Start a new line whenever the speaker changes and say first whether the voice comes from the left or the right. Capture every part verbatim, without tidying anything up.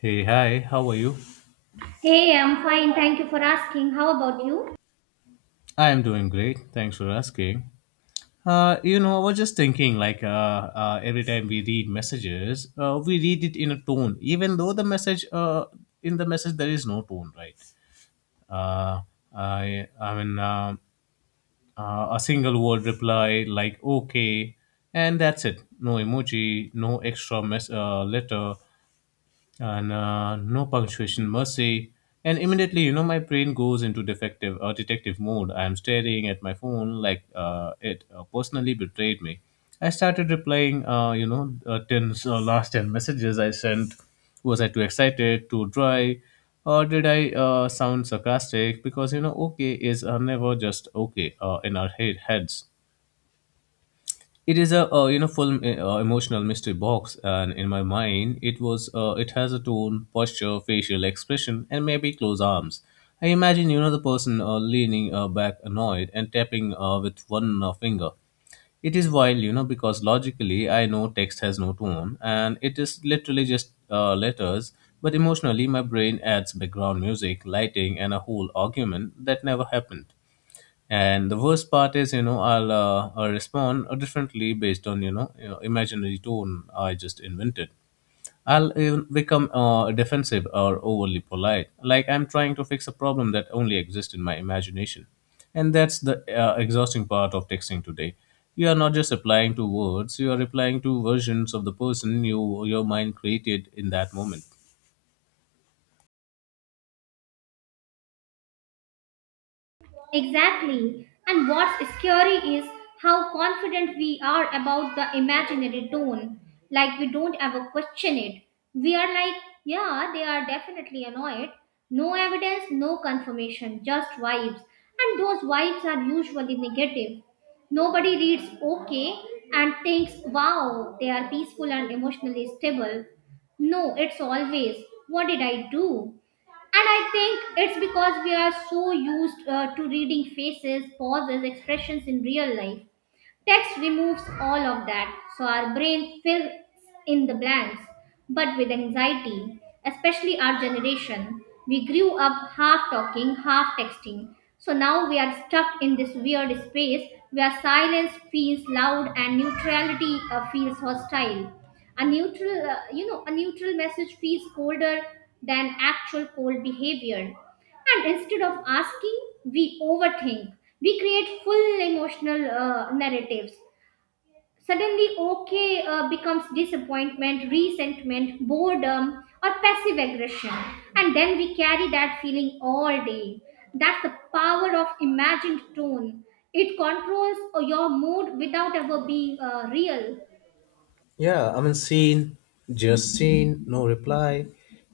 left: Hey, hi, how are you?
right: Hey, I'm fine. Thank you for asking. How about you?
left: I am doing great. Thanks for asking. Uh, you know, I was just thinking like uh, uh, every time we read messages, uh, we read it in a tone, even though the message, uh, in the message, there is no tone, right? Uh, I, I mean, uh, uh, a single word reply like okay, and that's it. No emoji, no extra mess, uh, letter, and uh, no punctuation mercy. And immediately, you know, my brain goes into defective or detective mode. I am staring at my phone like uh, it uh, personally betrayed me. I started replying, uh, you know, uh, ten, uh, last ten messages I sent. Was I too excited, too dry, or did I uh, sound sarcastic? Because, you know, okay is uh, never just okay uh, in our head- heads. It is a, uh, you know, full, uh, uh, emotional mystery box. And in my mind, it was uh, it has a tone, posture, facial expression, and maybe closed arms. I imagine, you know, the person uh, leaning uh, back, annoyed, and tapping uh, with one uh, finger. It is wild, you know, because logically I know text has no tone and it is literally just uh, letters. But emotionally, my brain adds background music, lighting, and a whole argument that never happened. And the worst part is, you know, I'll, uh, I'll respond uh, differently based on, you know, you know, imaginary tone I just invented. I'll even become uh, defensive or overly polite, like I'm trying to fix a problem that only exists in my imagination. And that's the uh, exhausting part of texting today. You are not just replying to words, you are replying to versions of the person you, your mind created in that moment.
right: Exactly. And what's scary is how confident we are about the imaginary tone. Like we don't ever question it. We are like, yeah, they are definitely annoyed. No evidence, no confirmation, just vibes. And those vibes are usually negative. Nobody reads okay and thinks, wow, they are peaceful and emotionally stable. No, it's always, what did I do? And I think it's because we are so used uh, to reading faces, pauses, expressions in real life. Text removes all of that, so our brain fills in the blanks. But with anxiety, especially our generation, we grew up half talking, half texting. So now we are stuck in this weird space where silence feels loud and neutrality uh, feels hostile. A neutral, uh, you know, a neutral message feels colder than actual cold behavior. And instead of asking, we overthink. We create full emotional uh, narratives. Suddenly, okay uh, becomes disappointment, resentment, boredom, or passive aggression. And then we carry that feeling all day. That's the power of imagined tone. It controls uh, your mood without ever being uh, real.
left: Yeah, I mean, seen, just seen, no reply.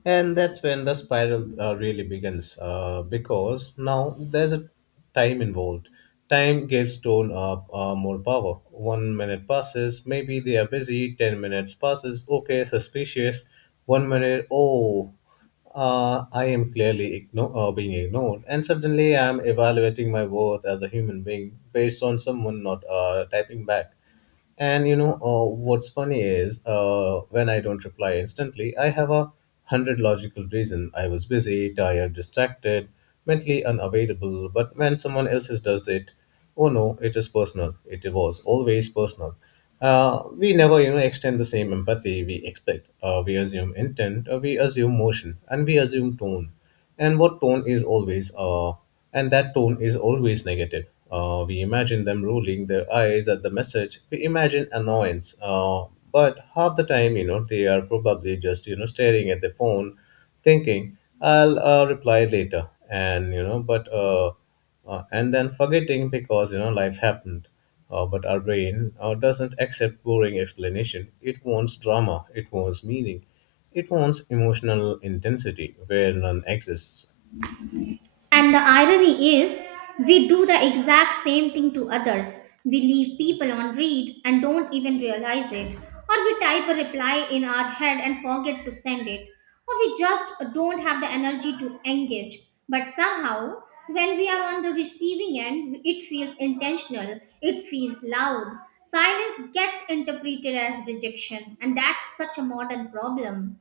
left: And that's when the spiral uh, really begins, uh, because now there's a time involved. Time gives tone up uh, more power. One minute passes, maybe they are busy. ten minutes passes, okay, suspicious. One minute, oh, uh, I am clearly igno- uh, being ignored, and suddenly I am evaluating my worth as a human being based on someone not uh, typing back. And, you know, uh, what's funny is, uh, when I don't reply instantly, I have a hundred logical reason. I was busy, tired, distracted, mentally unavailable. But when someone else's does it, oh no, it is personal. It was always personal. Uh, we never, you know, extend the same empathy we expect. Uh, we assume intent, uh, we assume motion, and we assume tone. And what tone is always uh, and that tone is always negative. Uh, we imagine them rolling their eyes at the message. We imagine annoyance, uh, but half the time, you know, they are probably just, you know, staring at the phone thinking, "I'll uh, reply later," and, you know, but uh, uh, and then forgetting because, you know, life happened. Uh, but our brain uh, doesn't accept boring explanation. It wants drama, it wants meaning, it wants emotional intensity where none exists.
right: And the irony is, we do the exact same thing to others. We leave people on read and don't even realize it. Or we type a reply in our head and forget to send it. Or we just don't have the energy to engage. But somehow, when we are on the receiving end, it feels intentional, it feels loud. Silence gets interpreted as rejection, and that's such a modern problem.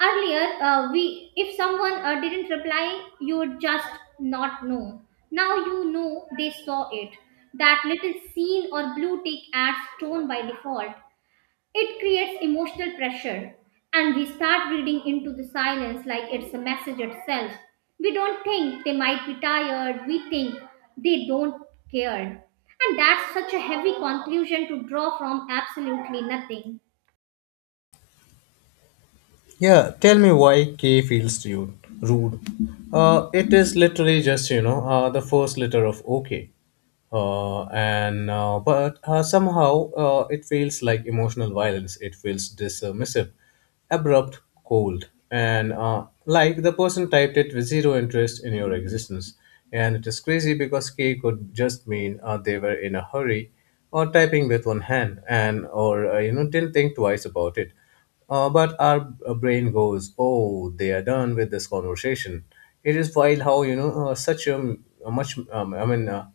right: Earlier, uh, we if someone uh, didn't reply, you would just not know. Now you know they saw it. That little scene or blue tick adds tone by default. It creates emotional pressure, and we start reading into the silence like it's a message itself. We don't think they might be tired. We think they don't care, and that's such a heavy conclusion to draw from absolutely nothing.
left: Yeah, tell me why K feels to you rude. Uh, it is literally just, you know, uh, the first letter of OK, uh, and uh, but uh, somehow uh, it feels like emotional violence. It feels dismissive, abrupt, cold, and uh, like the person typed it with zero interest in your existence. And it is crazy because K could just mean uh, they were in a hurry, or typing with one hand, and or uh, you know, didn't think twice about it. Uh, but our brain goes, "Oh, they are done with this conversation." It is wild how, you know, uh, such a a much, um, I mean, uh,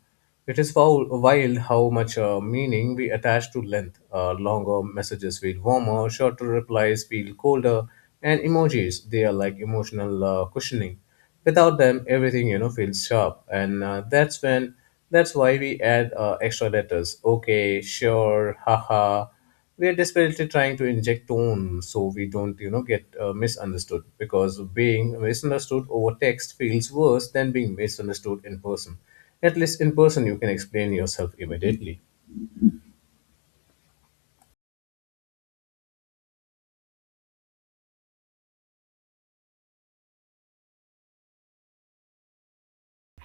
left: it is foul, wild how much uh, meaning we attach to length. Uh, longer messages feel warmer, shorter replies feel colder, and emojis, they are like emotional uh, cushioning. Without them, everything, you know, feels sharp. And uh, that's when, that's why we add uh, extra letters. Okay, sure, haha, we're desperately trying to inject tone so we don't, you know, get uh, misunderstood, because being misunderstood over text feels worse than being misunderstood in person. At least in person, you can explain yourself immediately.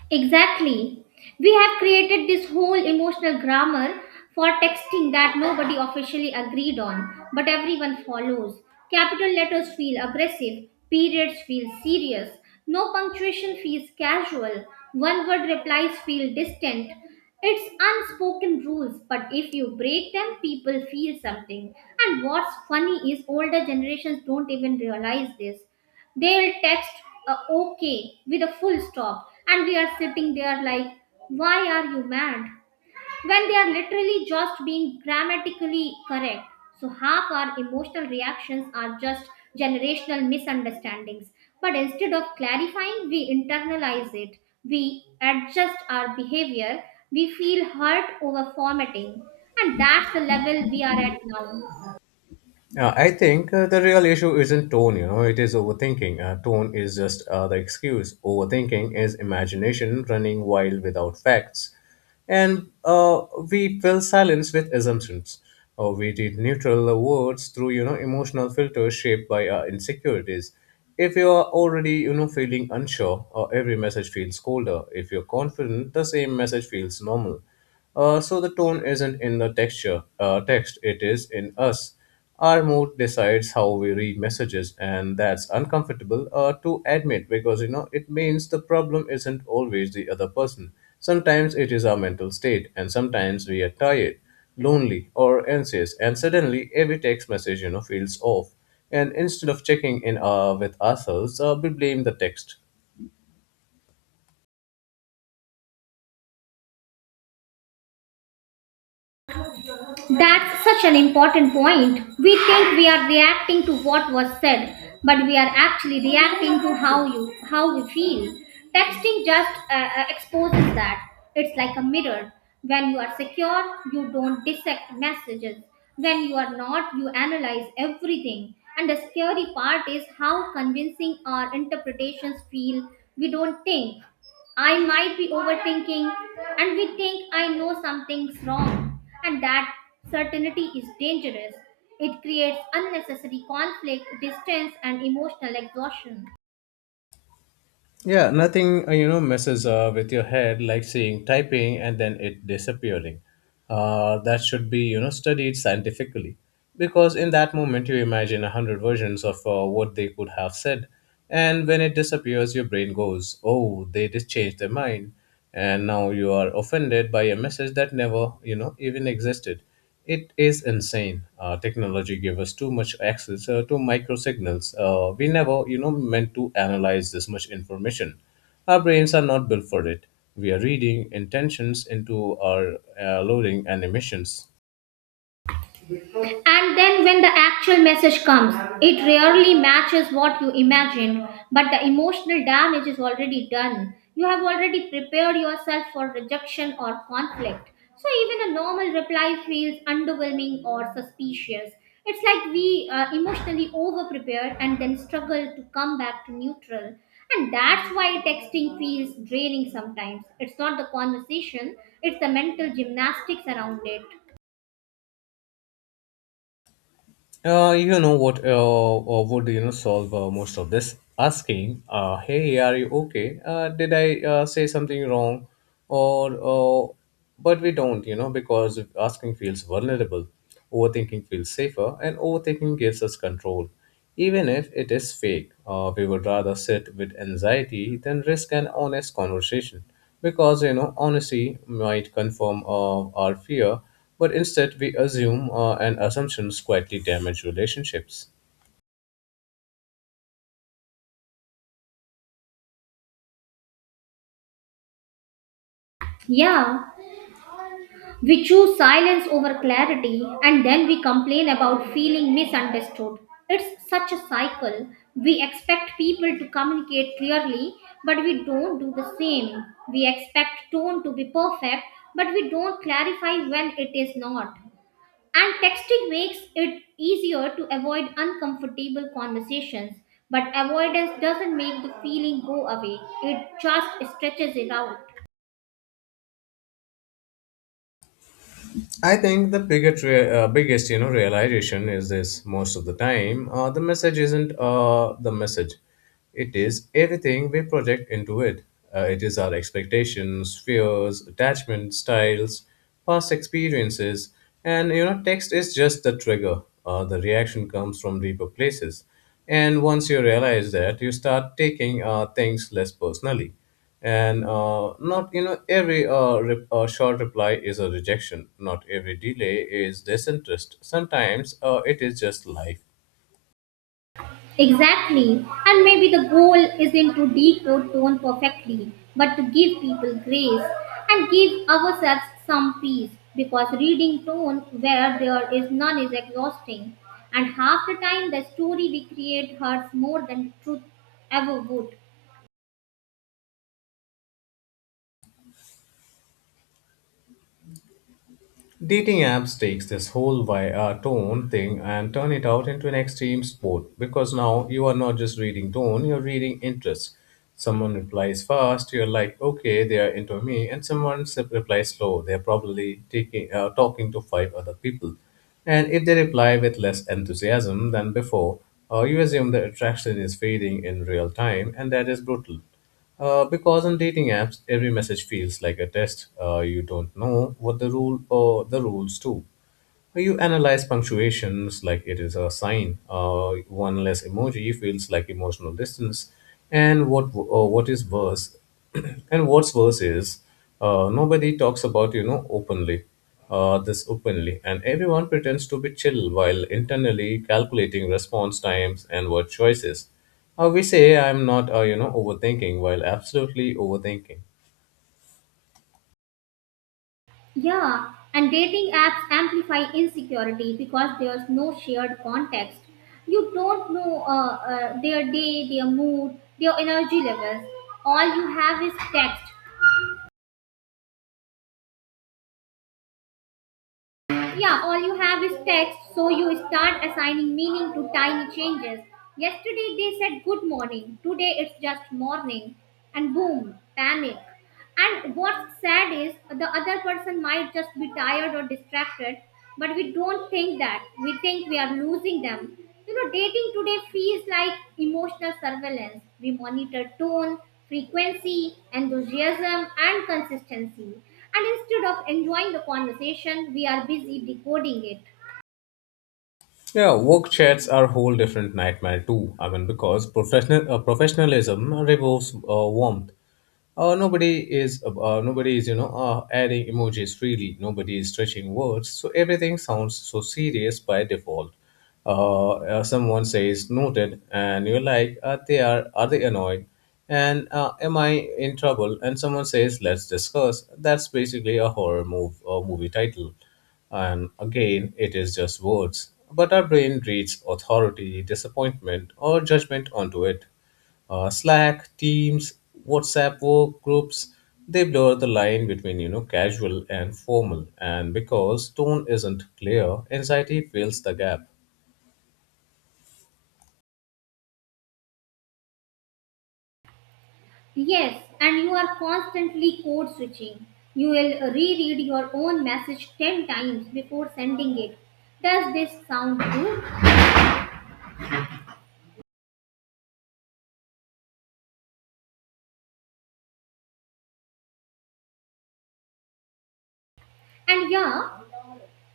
right: Exactly. We have created this whole emotional grammar for texting that nobody officially agreed on, but everyone follows. Capital letters feel aggressive, periods feel serious, no punctuation feels casual, one word replies feel distant. It's unspoken rules, but if you break them, people feel something. And what's funny is older generations don't even realize this. They'll text a okay with a full stop, and we are sitting there like, why are you mad? When they are literally just being grammatically correct. So, half our emotional reactions are just generational misunderstandings. But instead of clarifying, we internalize it. We adjust our behavior. We feel hurt over formatting. And that's the level we are at now.
left: Uh, I think uh, the real issue isn't tone, you know, it is overthinking. Uh, tone is just uh, the excuse. Overthinking is imagination running wild without facts. And uh, We fill silence with assumptions. Or we read neutral words through, you know, emotional filters shaped by our insecurities. If you are already, you know, feeling unsure, uh, every message feels colder. If you're confident, the same message feels normal. Uh, so the tone isn't in the texture uh, text; it is in us. Our mood decides how we read messages, and that's uncomfortable uh, to admit, because, you know, it means the problem isn't always the other person. Sometimes it is our mental state, and sometimes we are tired, lonely, or anxious, and suddenly every text message, you know, feels off. And instead of checking in uh, with ourselves, uh, we blame the text.
right: That's such an important point. We think we are reacting to what was said, but we are actually reacting to how you how we feel. Texting just uh, uh, exposes that. It's like a mirror. When you are secure, you don't dissect messages. When you are not, you analyze everything. And the scary part is how convincing our interpretations feel. We don't think. I might be overthinking, and we think I know something's wrong, and that certainty is dangerous. It creates unnecessary conflict, distance, and emotional exhaustion.
left: Yeah, nothing uh, you know messes uh, with your head like seeing typing and then it disappearing. Uh, that should be, you know, studied scientifically, because in that moment you imagine a hundred versions of uh, what they could have said, and when it disappears, your brain goes, "Oh, they just changed their mind," and now you are offended by a message that never, you know, even existed. It is insane. Uh, technology gives us too much access uh, to micro signals. Uh, we never, you know, meant to analyze this much information. Our brains are not built for it. We are reading intentions into our uh, loading and emissions.
right: And then when the actual message comes, it rarely matches what you imagined, but the emotional damage is already done. You have already prepared yourself for rejection or conflict. So even a normal reply feels underwhelming or suspicious. It's like we uh, emotionally over prepare and then struggle to come back to neutral. And that's why texting feels draining sometimes. It's not the conversation, it's the mental gymnastics around it.
left: Uh, you know what uh, uh, would, you know, solve uh, most of this? Asking, uh, "Hey, are you okay? Uh, did I uh, say something wrong?" Or, uh, but we don't, you know, because asking feels vulnerable, overthinking feels safer, and overthinking gives us control, even if it is fake. Uh, we would rather sit with anxiety than risk an honest conversation, because, you know, honesty might confirm uh, our fear, but instead we assume, uh, and assumptions quietly damage relationships.
right: Yeah. We choose silence over clarity and then we complain about feeling misunderstood. It's such a cycle. We expect people to communicate clearly, but we don't do the same. We expect tone to be perfect, but we don't clarify when it is not. And texting makes it easier to avoid uncomfortable conversations, but avoidance doesn't make the feeling go away, it just stretches it out.
left: I think the biggest, rea- uh, biggest, you know, realization is this: most of the time, uh, the message isn't uh, the message; it is everything we project into it. Uh, it is our expectations, fears, attachment styles, past experiences, and, you know, text is just the trigger. Uh, the reaction comes from deeper places, and once you realize that, you start taking uh, things less personally. And uh, Not, you know, every uh, re- uh, short reply is a rejection. Not every delay is disinterest. Sometimes, uh, it is just life.
right: Exactly. And maybe the goal isn't to decode tone perfectly, but to give people grace and give ourselves some peace because reading tone where there is none is exhausting. And half the time, the story we create hurts more than truth ever would.
left: Dating apps takes this whole vi- uh, tone thing and turn it out into an extreme sport, because now you are not just reading tone, you're reading interests. Someone replies fast, you're like, okay, they are into me. And someone s- replies slow, they're probably taking uh, talking to five other people. And if they reply with less enthusiasm than before, uh, you assume the attraction is fading in real time, and that is brutal. Uh, because on dating apps, every message feels like a test. Uh, you don't know what the rule or the rules do. You analyze punctuations like it is a sign. Uh, one less emoji feels like emotional distance. And what uh, what is worse, And what's worse is, uh, nobody talks about, you know, openly, uh, this openly, and everyone pretends to be chill while internally calculating response times and word choices. Uh, we say, "I'm not uh, you know overthinking," while absolutely overthinking.
right: Yeah, and dating apps amplify insecurity because there's no shared context. You don't know uh, uh, their day, their mood, their energy levels. All you have is text, yeah, all you have is text, so you start assigning meaning to tiny changes. Yesterday they said good morning, today it's just morning, and boom, panic. And what's sad is the other person might just be tired or distracted, but we don't think that. We think we are losing them. You know, dating today feels like emotional surveillance. We monitor tone, frequency, enthusiasm, and consistency. And instead of enjoying the conversation, we are busy decoding it.
left: Yeah, work chats are a whole different nightmare too. I mean, because professional uh, professionalism removes uh, warmth. Uh, nobody is uh, nobody is, you know, uh, adding emojis freely. Nobody is stretching words, so everything sounds so serious by default. Uh, uh, someone says noted, and you're like, uh, they are are they annoyed? And uh, Am I in trouble? And someone says, "Let's discuss." That's basically a horror move, uh, movie title. And again, it is just words. But our brain reads authority, disappointment, or judgment onto it. Uh, Slack, Teams, WhatsApp work groups, they blur the line between, you know, casual and formal. And because tone isn't clear, anxiety fills the gap.
right: Yes, and you are constantly code switching. You will reread your own message ten times before sending it. Does this sound good? And yeah,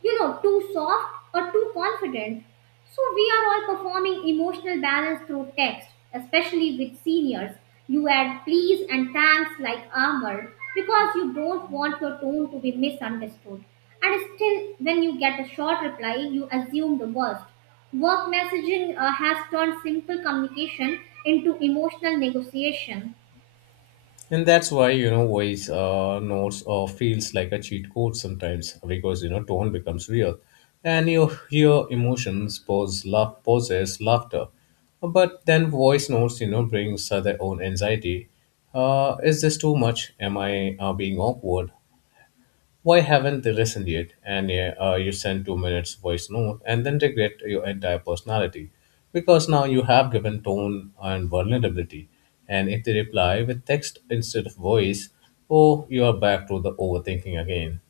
right: you know, too soft or too confident. So we are all performing emotional balance through text, especially with seniors. You add please and thanks like armor because you don't want your tone to be misunderstood. And still, when you get a short reply, you assume the worst. Work messaging uh, has turned simple communication into emotional negotiation.
left: And that's why, you know, voice uh, notes uh, feels like a cheat code sometimes, because, you know, tone becomes real. And you hear emotions, pose, laugh, poses, laughter. But then voice notes, you know, brings uh, their own anxiety. Uh, is this too much? Am I uh, being awkward? Why haven't they listened yet? And yeah, uh, you send two minutes voice note and then regret your entire personality, because now you have given tone and vulnerability. And if they reply with text instead of voice, oh, you are back to the overthinking again.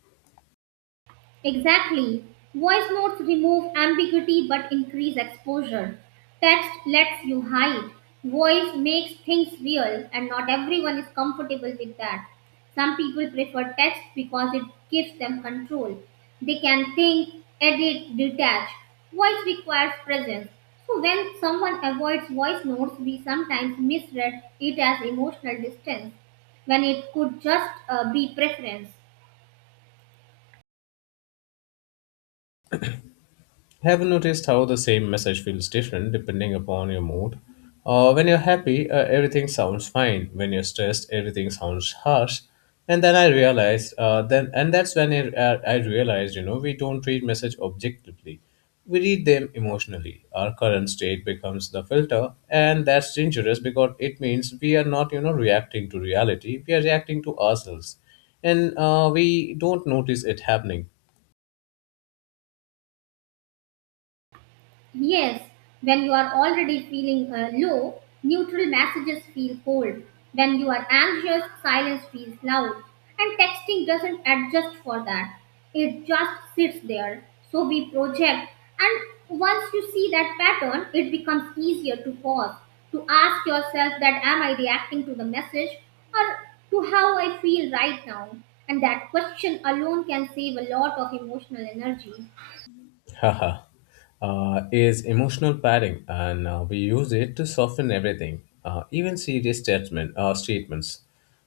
right: Exactly. Voice notes remove ambiguity but increase exposure. Text lets you hide. Voice makes things real, and not everyone is comfortable with that. Some people prefer text because it gives them control. They can think, edit, detach. Voice requires presence. So, when someone avoids voice notes, we sometimes misread it as emotional distance when it could just uh, be preference.
left: Have you noticed how the same message feels different depending upon your mood? Uh, when you're happy, uh, everything sounds fine. When you're stressed, everything sounds harsh. And then I realized, uh, then and that's when I, uh, I realized, you know, we don't read message objectively. We read them emotionally. Our current state becomes the filter, and that's dangerous because it means we are not, you know, reacting to reality. We are reacting to ourselves, and uh, we don't notice it happening
right: Yes, when you are already feeling uh, low, neutral messages feel cold. When you are anxious, silence feels loud. And texting doesn't adjust for that. It just sits there. So we project. And once you see that pattern, it becomes easier to pause, to ask yourself that am I reacting to the message or to how I feel right now? And that question alone can save a lot of emotional energy.
left: Haha, uh, is emotional padding, and uh, we use it to soften everything, uh, even serious statement, uh, statements.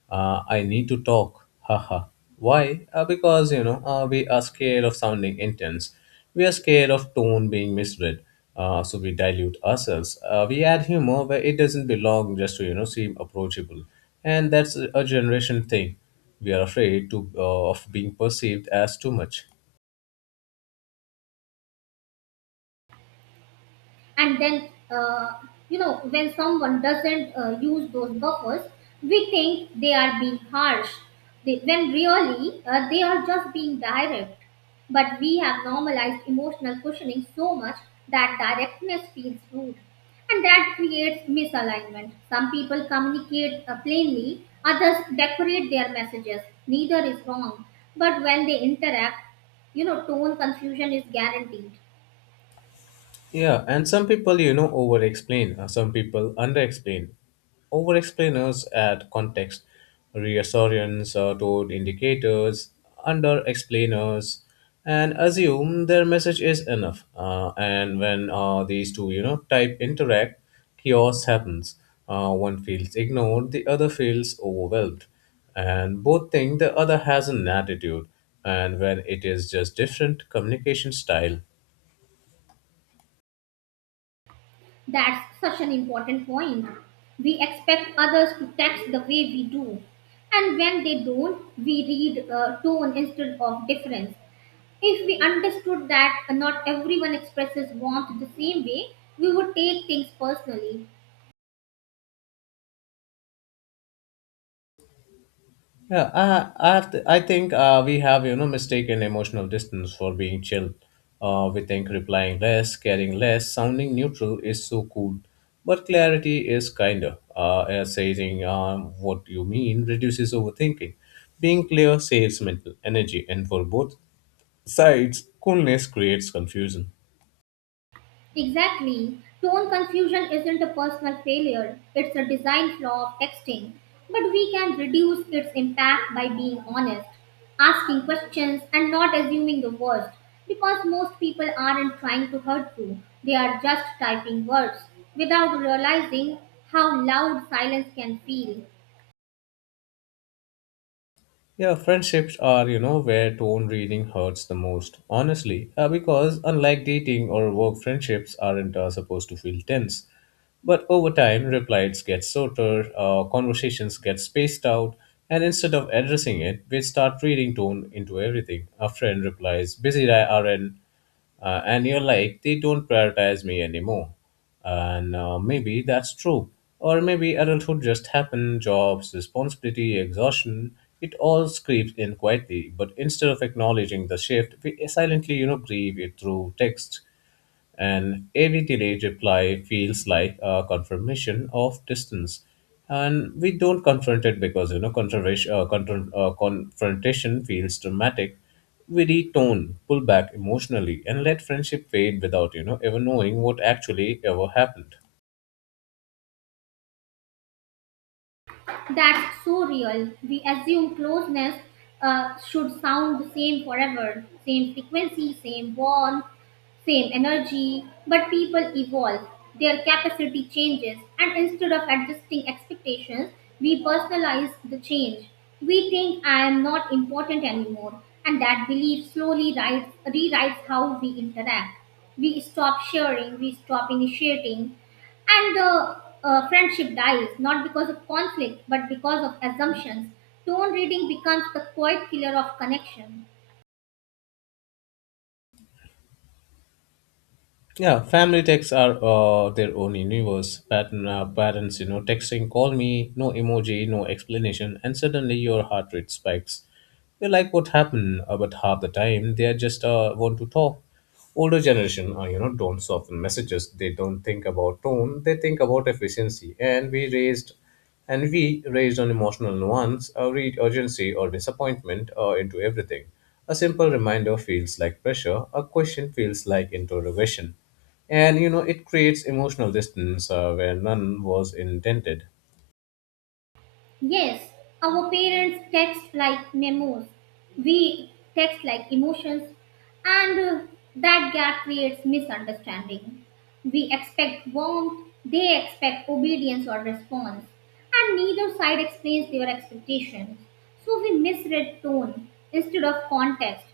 left: Uh, I need to talk. Haha. Why? Uh, because you know uh, we are scared of sounding intense. We are scared of tone being misread. Uh, so we dilute ourselves. Uh, we add humor where it doesn't belong, just to you know seem approachable, and that's a a generation thing. We are afraid to uh, of being perceived as too much.
right: And then uh, you know when someone doesn't uh, use those buffers we think they are being harsh they, when really uh, they are just being direct but we have normalized emotional cushioning so much that directness feels rude and that creates misalignment. Some people communicate uh, plainly, others decorate their messages. Neither is wrong, but when they interact, you know, tone confusion is guaranteed.
left: Yeah, and some people, you know, over explain, some people under explain. Over explainers add context, reassurance, uh, toward indicators, under explainers, and assume their message is enough. Uh, and when uh, these two, you know, type interact, chaos happens. Uh, one feels ignored, the other feels overwhelmed. And both think the other has an attitude, and when it is just different communication style.
right: That's such an important point. We expect others to text the way we do. And when they don't, we read uh, tone instead of difference. If we understood that not everyone expresses warmth the same way, we would take things personally.
left: Yeah, I, I, th- I think uh, we have you know mistaken emotional distance for being chill. Uh, we think replying less, caring less, sounding neutral is so cool, but clarity is kinder. Uh, uh, saying um, what you mean reduces overthinking. Being clear saves mental energy, and for both sides, coolness creates confusion.
right: Exactly. Tone confusion isn't a personal failure, it's a design flaw of texting. But we can reduce its impact by being honest, asking questions, and not assuming the worst. Because most people aren't trying to hurt you, they are just typing words without realizing how loud silence can feel.
left: Yeah, friendships are, you know, where tone reading hurts the most, honestly, uh, because unlike dating or work, friendships aren't uh, supposed to feel tense. But over time, replies get shorter, uh, conversations get spaced out, and instead of addressing it, we start reading tone into everything. A friend replies, busy R N, uh, and you're like, they don't prioritize me anymore. And uh, maybe that's true. Or maybe adulthood just happened, jobs, responsibility, exhaustion, it all creeps in quietly. But instead of acknowledging the shift, we silently, you know, grieve it through text, and every delayed reply feels like a confirmation of distance. And we don't confront it because you know confrontation, uh, confront, uh, confrontation feels dramatic. We retone, pull back emotionally, and let friendship fade without you know ever knowing what actually ever happened.
right: That's so real. We assume closeness uh, should sound the same forever, same frequency, same warmth, same energy, but people evolve, their capacity changes, and instead of adjusting expectations, we personalize the change. We think I am not important anymore, and that belief slowly writes, rewrites how we interact. We stop sharing, we stop initiating, and the uh, friendship dies not because of conflict but because of assumptions. Tone reading becomes the quiet killer of connection.
left: Yeah, family texts are uh, their own universe. Pattern, uh, parents, you know, texting, call me, no emoji, no explanation, and suddenly your heart rate spikes. You're like, what happened? Uh, but half the time, they are just uh, want to talk. Older generation, uh, you know, don't soften messages. They don't think about tone. They think about efficiency. And we raised and we, raised on emotional nuance, uh, read urgency or disappointment uh, into everything. A simple reminder feels like pressure, a question feels like interrogation. And you know, it creates emotional distance uh, where none was intended.
right: Yes, our parents text like memos. We text like emotions, and uh, that gap creates misunderstanding. We expect warmth, they expect obedience or response, and neither side explains their expectations. So we misread tone instead of context.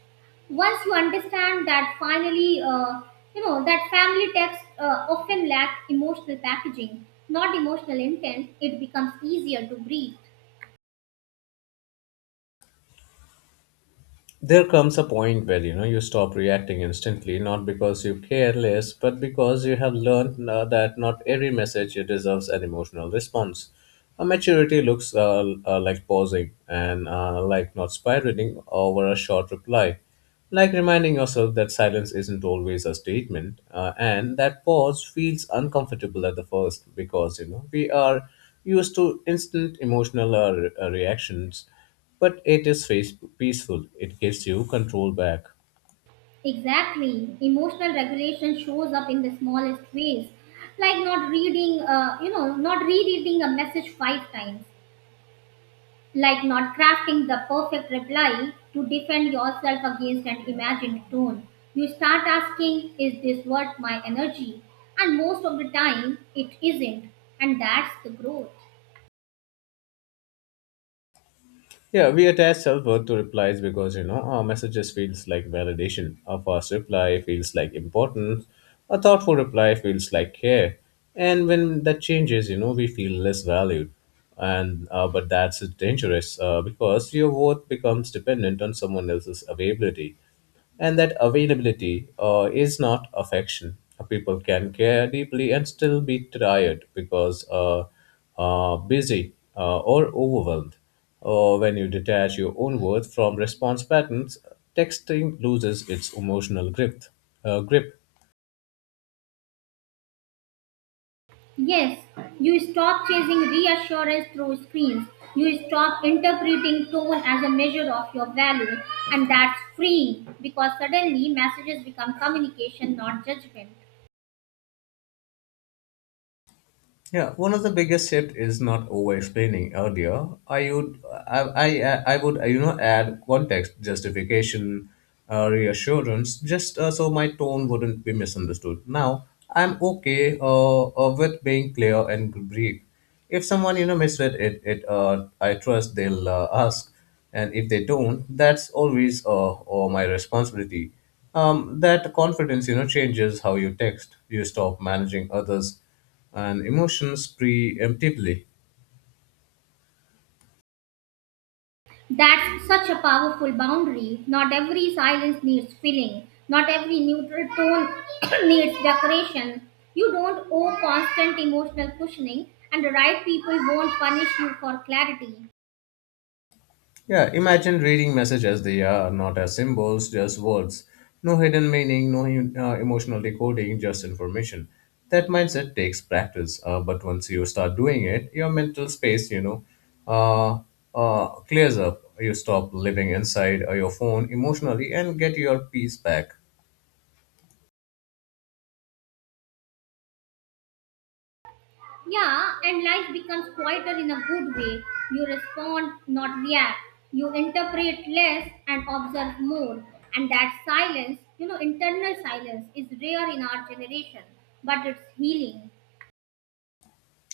right: Once you understand that, finally, uh, you know that family texts uh, often lack emotional packaging, not emotional intent. It becomes easier to breathe.
left: There comes a point where you know you stop reacting instantly, not because you care less but because you have learned uh, that not every message deserves an emotional response. A maturity looks uh, uh, like pausing and uh, like not spiraling over a short reply, like reminding yourself that silence isn't always a statement, uh, and that pause feels uncomfortable at the first because you know we are used to instant emotional uh, re- uh, reactions, but it is face- peaceful. It gives you control back.
right: Exactly. Emotional regulation shows up in the smallest ways, like not reading, uh, you know, not rereading a message five times, like not crafting the perfect reply to defend yourself against an imagined tone. You start asking, is this worth my energy? And most of the time, it isn't. And that's the growth.
left: Yeah, we attach self-worth to replies because, you know, our messages feels like validation. A fast reply feels like importance. A thoughtful reply feels like care. And when that changes, you know, we feel less valued. And uh, but that's dangerous uh, because your worth becomes dependent on someone else's availability. And that availability uh, is not affection. Uh, People can care deeply and still be tired because uh, uh, busy uh, or overwhelmed. Or when you detach your own worth from response patterns, texting loses its emotional grip. Uh, grip.
right: Yes, you stop chasing reassurance through screens. You stop interpreting tone as a measure of your value, and that's freeing because suddenly messages become communication, not judgment.
left: Yeah, one of the biggest shift is not over explaining earlier. I would, I, I, I would, you know, add context, justification, uh, reassurance, just uh, so my tone wouldn't be misunderstood. Now, I'm okay uh, uh, with being clear and brief. If someone, you know, misread it, it uh, I trust they'll uh, ask. And if they don't, that's always uh, uh, my responsibility. Um, that confidence, you know, changes how you text. You stop managing others and emotions preemptively.
right: That's such a powerful boundary. Not every silence needs filling, not every neutral tone needs decoration. You don't owe constant emotional cushioning, and the right people won't punish you for clarity.
left: Yeah, imagine reading messages as they are, not as symbols, just words. No hidden meaning, no uh, emotional decoding, just information. That mindset takes practice, uh, but once you start doing it, your mental space, you know, uh, uh, clears up. You stop living inside uh, your phone emotionally and get your peace back.
right: Yeah, and life becomes quieter in a good way. You respond, not react. You interpret less and observe more. And that silence, you know, internal silence, is rare in our generation, but it's healing.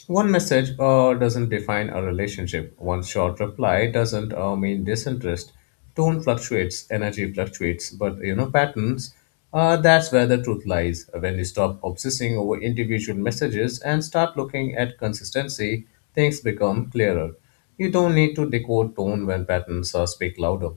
left: One message uh, doesn't define a relationship. One short reply doesn't uh, mean disinterest. Tone fluctuates, energy fluctuates, but you know, patterns, uh, that's where the truth lies. When you stop obsessing over individual messages and start looking at consistency, things become clearer. You don't need to decode tone when patterns uh, speak louder.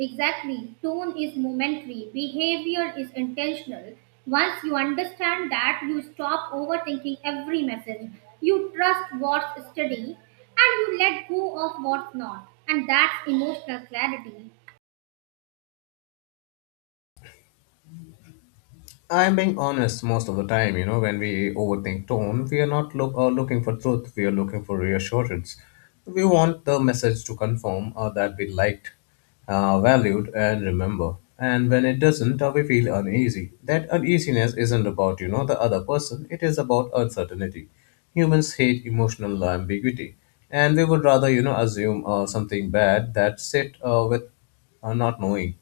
right: Exactly. Tone is momentary, behavior is intentional. Once you understand that, you stop overthinking every message. You trust what's steady and you let go of what's not. And that's emotional clarity.
left: I'm being honest most of the time, you know, when we overthink tone, we are not look, uh, looking for truth, we are looking for reassurance. We want the message to confirm uh, that we liked, uh, valued, and remember. And when it doesn't, uh, we feel uneasy. That uneasiness isn't about, you know, the other person, it is about uncertainty. Humans hate emotional ambiguity, and we would rather, you know, assume uh, something bad that sit uh, with uh, not knowing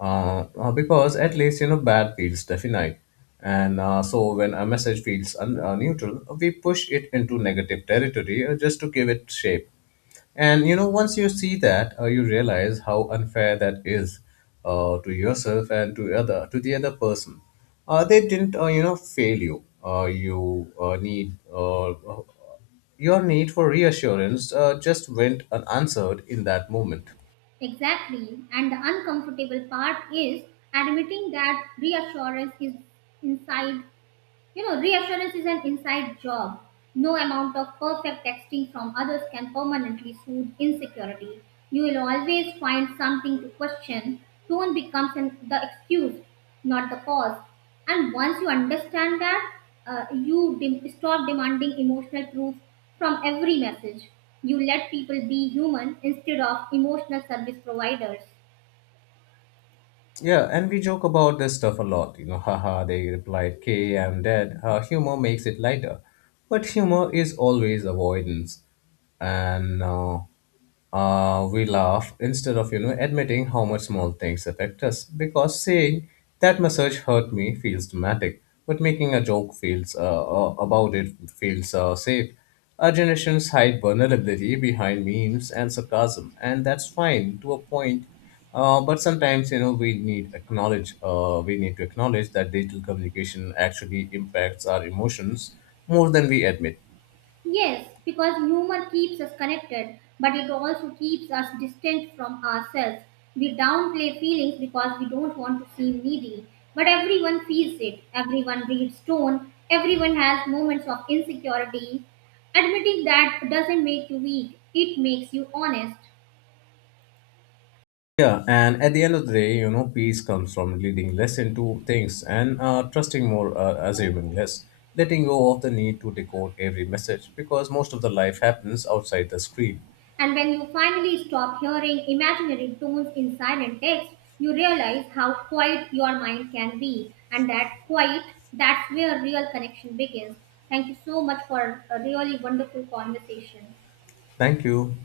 left: uh, uh, because at least you know bad feels definite, and uh, so when a message feels un- uh, neutral, we push it into negative territory, uh, just to give it shape. And you know once you see that, uh, you realize how unfair that is, uh, to yourself and to other to the other person. Uh, they didn't uh, you know fail you uh, you uh, need uh, your need for reassurance uh, just went unanswered in that moment.
right: Exactly. And the uncomfortable part is admitting that reassurance is inside you know, reassurance is an inside job. No amount of perfect texting from others can permanently soothe insecurity. You will always find something to question. Tone becomes an, the excuse, not the cause. And once you understand that, uh, you dem- stop demanding emotional proof from every message. You let people be human instead of emotional service providers.
left: Yeah, and we joke about this stuff a lot. You know, haha, they replied, K, I'm dead. Uh, humor makes it lighter. But humor is always avoidance. And uh, uh, we laugh instead of, you know, admitting how much small things affect us. Because saying that massage hurt me feels dramatic, but making a joke feels uh, uh, about it feels uh, safe. Our generations hide vulnerability behind memes and sarcasm, and that's fine to a point, uh, but sometimes, you know, we need acknowledge uh, we need to acknowledge that digital communication actually impacts our emotions more than we admit.
right: Yes, because humor keeps us connected, but it also keeps us distant from ourselves. We downplay feelings because we don't want to seem needy, but everyone feels it. Everyone reads tone, everyone has moments of insecurity. Admitting that doesn't make you weak, it makes you honest.
left: Yeah, and at the end of the day, you know, peace comes from leading less into things and uh, trusting more, uh, assuming less, letting go of the need to decode every message because most of the life happens outside the screen.
right: And when you finally stop hearing imaginary tones in silent text, you realize how quiet your mind can be. And that quiet, that's where real connection begins. Thank you so much for a really wonderful conversation.
left: Thank you.